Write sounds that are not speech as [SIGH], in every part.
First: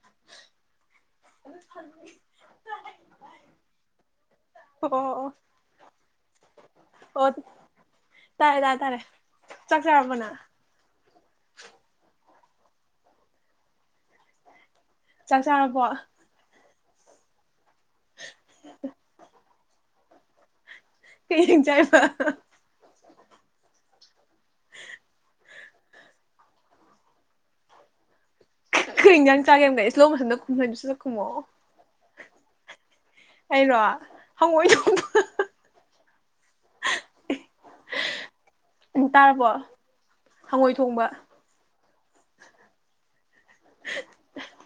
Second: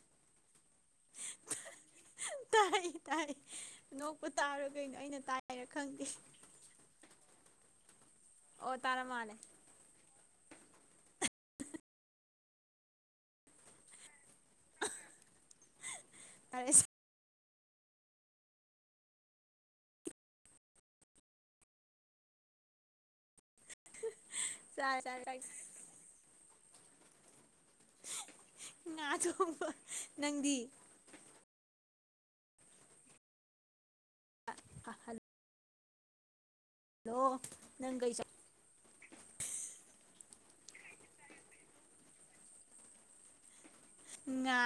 ꯑꯗꯨꯩꯅ ꯐ ꯇꯥꯏ ꯇꯥꯏ ꯅꯣꯛꯄ ꯇꯥꯔ ꯑꯣ ꯀꯩꯅꯣ ꯑꯩꯅ ꯑꯣ ꯇꯥꯏꯔ ꯈꯪꯗꯦ ꯑꯣ ꯇꯥꯔꯦ ꯑꯣ ꯇꯥꯔꯦ ꯇꯥꯔꯦ ꯇꯥꯔ ꯃꯥꯜꯂꯦ ꯆꯥꯛ ꯆꯔꯝꯕꯅ [UNINTELLIGIBLE] ꯆꯠ ꯆꯅꯄꯣ [UNINTELLIGIBLE] [UNINTELLIGIBLE] ꯊ ꯆꯔ ꯄ ꯆꯔꯦ ꯆ ꯉꯥ ꯑꯩꯣꯏ ꯏꯟꯖꯥꯡ ꯆꯥꯒꯦ ꯊꯣꯡꯕ ꯑꯃꯒ ꯏꯁꯂꯣ ꯃꯁꯟꯗ ꯅꯪꯗꯤ ꯈꯨꯝꯍꯩꯗꯨꯁꯨꯗ ꯈꯨꯝꯃꯛꯑꯣ ꯑꯩꯅꯣ ꯍ ꯑꯣꯏꯁꯨ ꯍꯜꯂꯣ ꯅ ꯀꯩ ꯆꯥ ꯍꯉꯣꯏ ꯊꯣꯡꯕ ꯉ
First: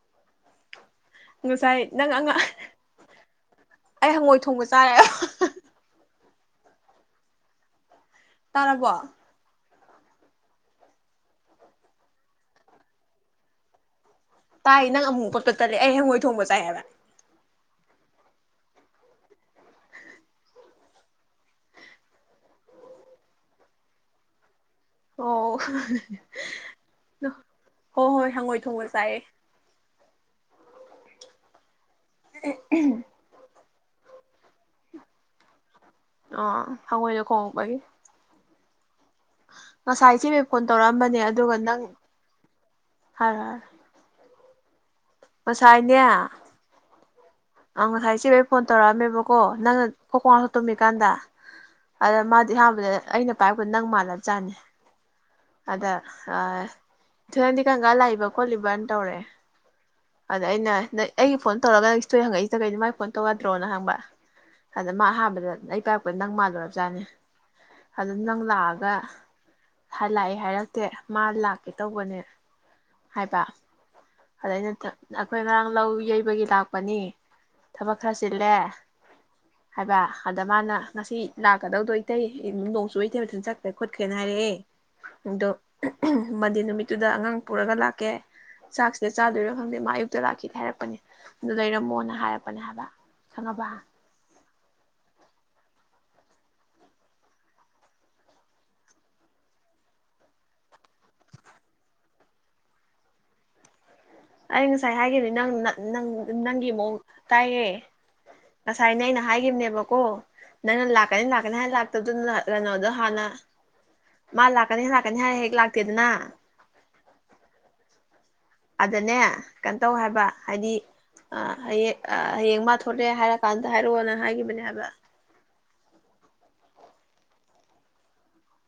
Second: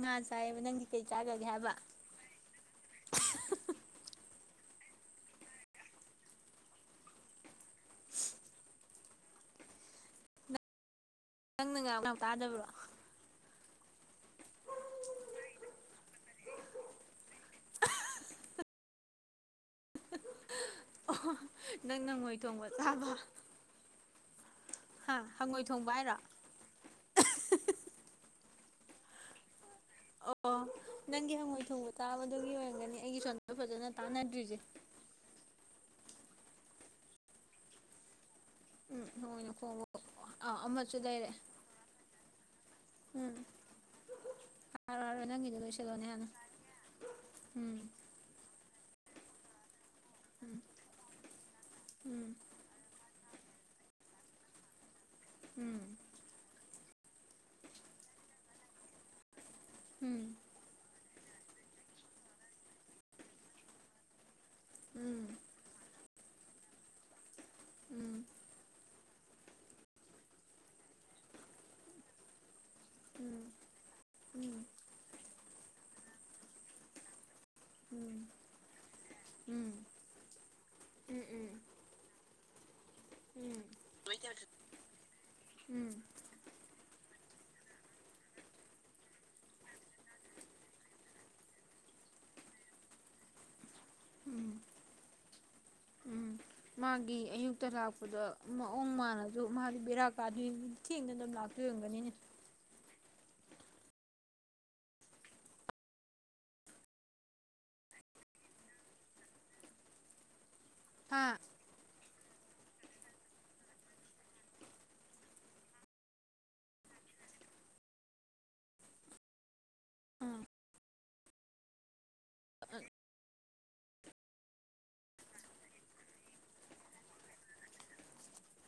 ꯃꯥ ꯆꯥꯏ ꯃ ꯅꯪ ꯉꯁꯥꯏ ꯅꯪ ꯑꯉ ꯑꯩ ꯍꯪꯉꯣꯏ ꯊꯣꯡꯕꯁ ꯆ ꯇꯥꯔꯔꯕꯣ ꯅꯪꯅ ꯉ ꯉꯥꯎ ꯇꯥꯗꯕ꯭ꯔꯣ ꯇꯥꯏ ꯅꯪ ꯑꯃꯨꯛ ꯄꯞ ꯆꯠꯇꯠꯔꯦ ꯑꯩ ꯍꯪꯉꯣꯏ ꯊꯣꯡꯕ ꯆꯥꯏꯑꯕ ꯅꯪꯅꯉꯣꯏ ꯊꯣꯡꯕ ꯆꯥꯕ ꯍꯥ ꯑꯣ ꯍꯪꯉꯣꯏ ꯊꯣꯡꯕ ꯍꯥꯏꯔꯣ ꯍꯣ ꯍꯣꯏ ꯍꯪꯉꯣꯏ ꯊꯣꯡꯉꯣꯏꯁ ꯇꯥꯏ ꯑꯣ ꯅꯪꯒꯤ ꯍꯪꯉꯣꯏ ꯊꯣꯡꯉꯣꯏ ꯇꯥꯕꯗꯨꯒꯤ ꯑꯣꯏꯔꯝꯒꯅꯤ ꯑꯩꯒꯤ ꯁꯝꯗ ꯐꯖꯅ ꯇꯥꯅꯠꯇ꯭ꯔꯤꯖꯦ ꯑ ꯍꯪꯣꯏꯗ ꯈꯣꯡꯉꯄꯒꯤ ꯎꯝ ꯍꯪꯉꯣꯏꯅ ꯈꯣꯡꯕ ꯉꯁꯥꯏ ꯏꯆꯦꯕ ꯑꯥ ꯐꯣꯟ ꯑꯃꯁꯨ ꯇꯧꯔꯛꯑꯝꯕꯅꯦ ꯂꯩꯔꯦ ꯑꯗꯨꯒ ꯅꯪ ꯍꯥꯏꯔꯔꯦ ꯑꯔꯔ ꯅꯪꯒꯤꯤꯗꯨꯗꯣꯏꯁꯂꯣꯅꯦꯅ ꯑ ꯉ ꯁꯥꯏꯁꯤꯕ ꯐꯣꯟ ꯇꯧꯔꯃꯦ ꯣꯀꯣ ꯅꯪꯅ ꯀꯀꯁꯨ ꯎꯝ ꯇꯨꯝꯃꯤꯀꯥꯟꯗ ꯑꯗ ꯎꯝ ꯃꯥꯗꯤ ꯑꯍꯥꯟꯕꯗ ꯑꯩꯅ ꯄꯥꯏꯕ ꯅꯪ ꯃꯥꯜꯂ ꯆꯥꯅꯤ ꯑꯗ ꯑ ꯊꯅꯗꯤ ꯀꯪꯀꯥ ꯂꯥꯛꯏꯕ ꯈꯣꯠꯂꯤꯕꯅ ꯇꯧꯔꯦ ꯑꯗꯥꯏꯅ ꯅ ꯑꯩꯒꯤ ꯐꯣꯟ ꯇꯧꯔꯒ ꯁꯣꯏ ꯍꯪꯉꯛꯏꯁꯤꯦ ꯀꯩꯩꯅ ꯃꯥꯏꯅ ꯐꯣꯟ ꯇꯧꯒꯗ꯭ꯔꯣꯅ ꯍꯪꯕ ꯑꯗ ꯃꯥ ꯍꯥꯟꯕꯗ ꯑꯩ ꯄ ꯑꯩꯣꯏ ꯅꯪ ꯃꯥꯜꯂꯨꯔꯖꯥꯅꯦ ꯑꯗꯨꯅ ꯅꯪ ꯂꯥꯛꯑꯒ ꯂꯥꯛꯑꯦ ꯍꯥꯏꯔꯛꯇꯦ ꯃꯥ ꯂꯥꯛꯀꯦ ꯇꯧꯕꯅꯦ ꯍꯥꯏꯕ ꯑꯗꯩꯅ ꯑꯩꯈꯣꯏ ꯉꯔꯥꯡ ꯂꯧ ꯌꯩꯕꯒꯤ ꯂꯥꯛꯄꯅꯤ ꯊꯕꯛ ꯈꯔ ꯆꯤꯜꯂꯦ ꯍꯥꯏꯕ ꯑꯗ ꯃꯥꯅ ꯉꯁꯤ ꯂꯥꯛꯀꯗꯧꯗꯣ ꯏꯇꯩ ꯅꯨꯡꯗꯣꯡꯁꯨ ꯏꯇꯩ ꯃꯊꯟ ꯆꯠꯈ꯭ꯔꯦ ꯈꯣꯠꯈ꯭ꯔꯦꯅ ꯍꯥꯏꯔꯛꯑꯦ ꯑꯗꯣ ꯃꯟꯗꯦ ꯅꯨꯃꯤꯠꯇꯨꯗ ꯑꯉꯥꯡ ꯄꯨꯔꯒ ꯂꯥꯛꯀꯦ ꯆꯥꯛꯁꯤꯗ ꯆꯥꯗꯣꯏꯔꯣ ꯈꯪꯗꯦ ꯃꯥ ꯑꯌꯨꯛꯇ ꯂꯥꯛꯈꯤꯗ ꯍꯥꯏꯔꯛꯄꯅꯦ ꯑꯗꯨ ꯂꯩꯔꯝꯃꯣꯅ ꯍꯥꯏꯔꯛꯄꯅꯦ ꯍꯥꯏꯕ ꯈꯪꯉꯕ ꯎꯝ ꯎꯝ ꯃꯥꯒꯤ ꯑꯌꯨꯛꯇ ꯂꯥꯛꯄꯗ ꯃꯑꯣꯡ ꯃꯥꯟꯜꯅꯁꯨ ꯃꯥꯗꯤ ꯕꯦꯔꯥ ꯀꯥꯗꯣꯏ ꯊꯦꯡꯅ ꯑꯗꯨ ꯂꯥꯛꯇꯣꯏꯔꯝꯒꯅꯤꯅꯦ ꯑꯩ ꯉꯁꯥꯏ ꯍꯥꯏꯈꯤꯕꯅꯤ ꯅꯪ ꯅꯪꯒꯤ ꯃꯑꯣꯡ ꯀꯥꯏꯌꯦꯦ ꯉꯁꯥꯏꯅꯦ ꯑꯩꯅ ꯍꯥꯏꯈꯤꯕꯅꯦꯕꯀꯣ ꯅꯪꯅ ꯍꯥ ꯂꯥꯛꯀꯅꯤ ꯂꯥꯛꯀꯅꯤ ꯍꯥꯏꯅ ꯂꯥꯛꯇꯕꯗꯨ ꯅꯅ ꯀꯩꯅꯣꯗꯣ ꯍꯥꯟꯅ ꯃꯥ ꯂꯥꯛꯀꯅꯤ ꯂꯥꯛꯀꯅꯤ ꯍꯥꯏꯔ ꯍꯦꯛ ꯂꯥꯛꯇꯦꯗꯅ ꯑꯗꯨꯗꯅꯦ ꯀꯩꯅꯣ ꯇꯧ ꯍꯥꯏꯕ ꯍꯥꯏꯗꯤ ꯑ ꯑꯌꯦꯦ ꯍꯡ ꯃꯥ ꯊꯣꯛꯂꯦ ꯍꯥꯏꯔꯛ ꯀꯀꯥꯟꯗ ꯍꯥꯏꯔꯛꯑꯣꯅ ꯍꯥꯏꯈꯤꯕꯅꯦ ꯍꯥꯏꯕ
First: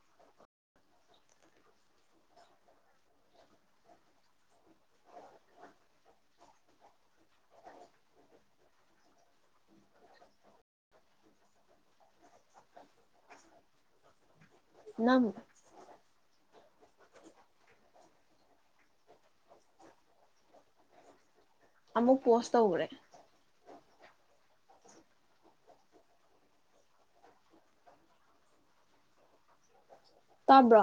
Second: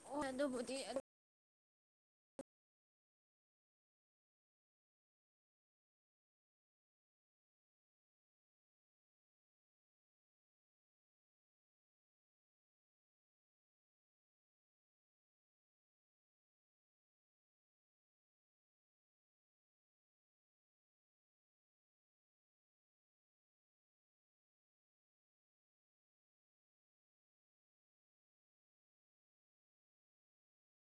ꯑꯣ ꯑꯗꯨꯕꯨꯗꯤ ꯅꯪ ꯑꯃꯃꯛ ꯄꯣꯁ ꯇ ꯎꯔꯦ ꯇꯥꯕ꯭ꯔꯣ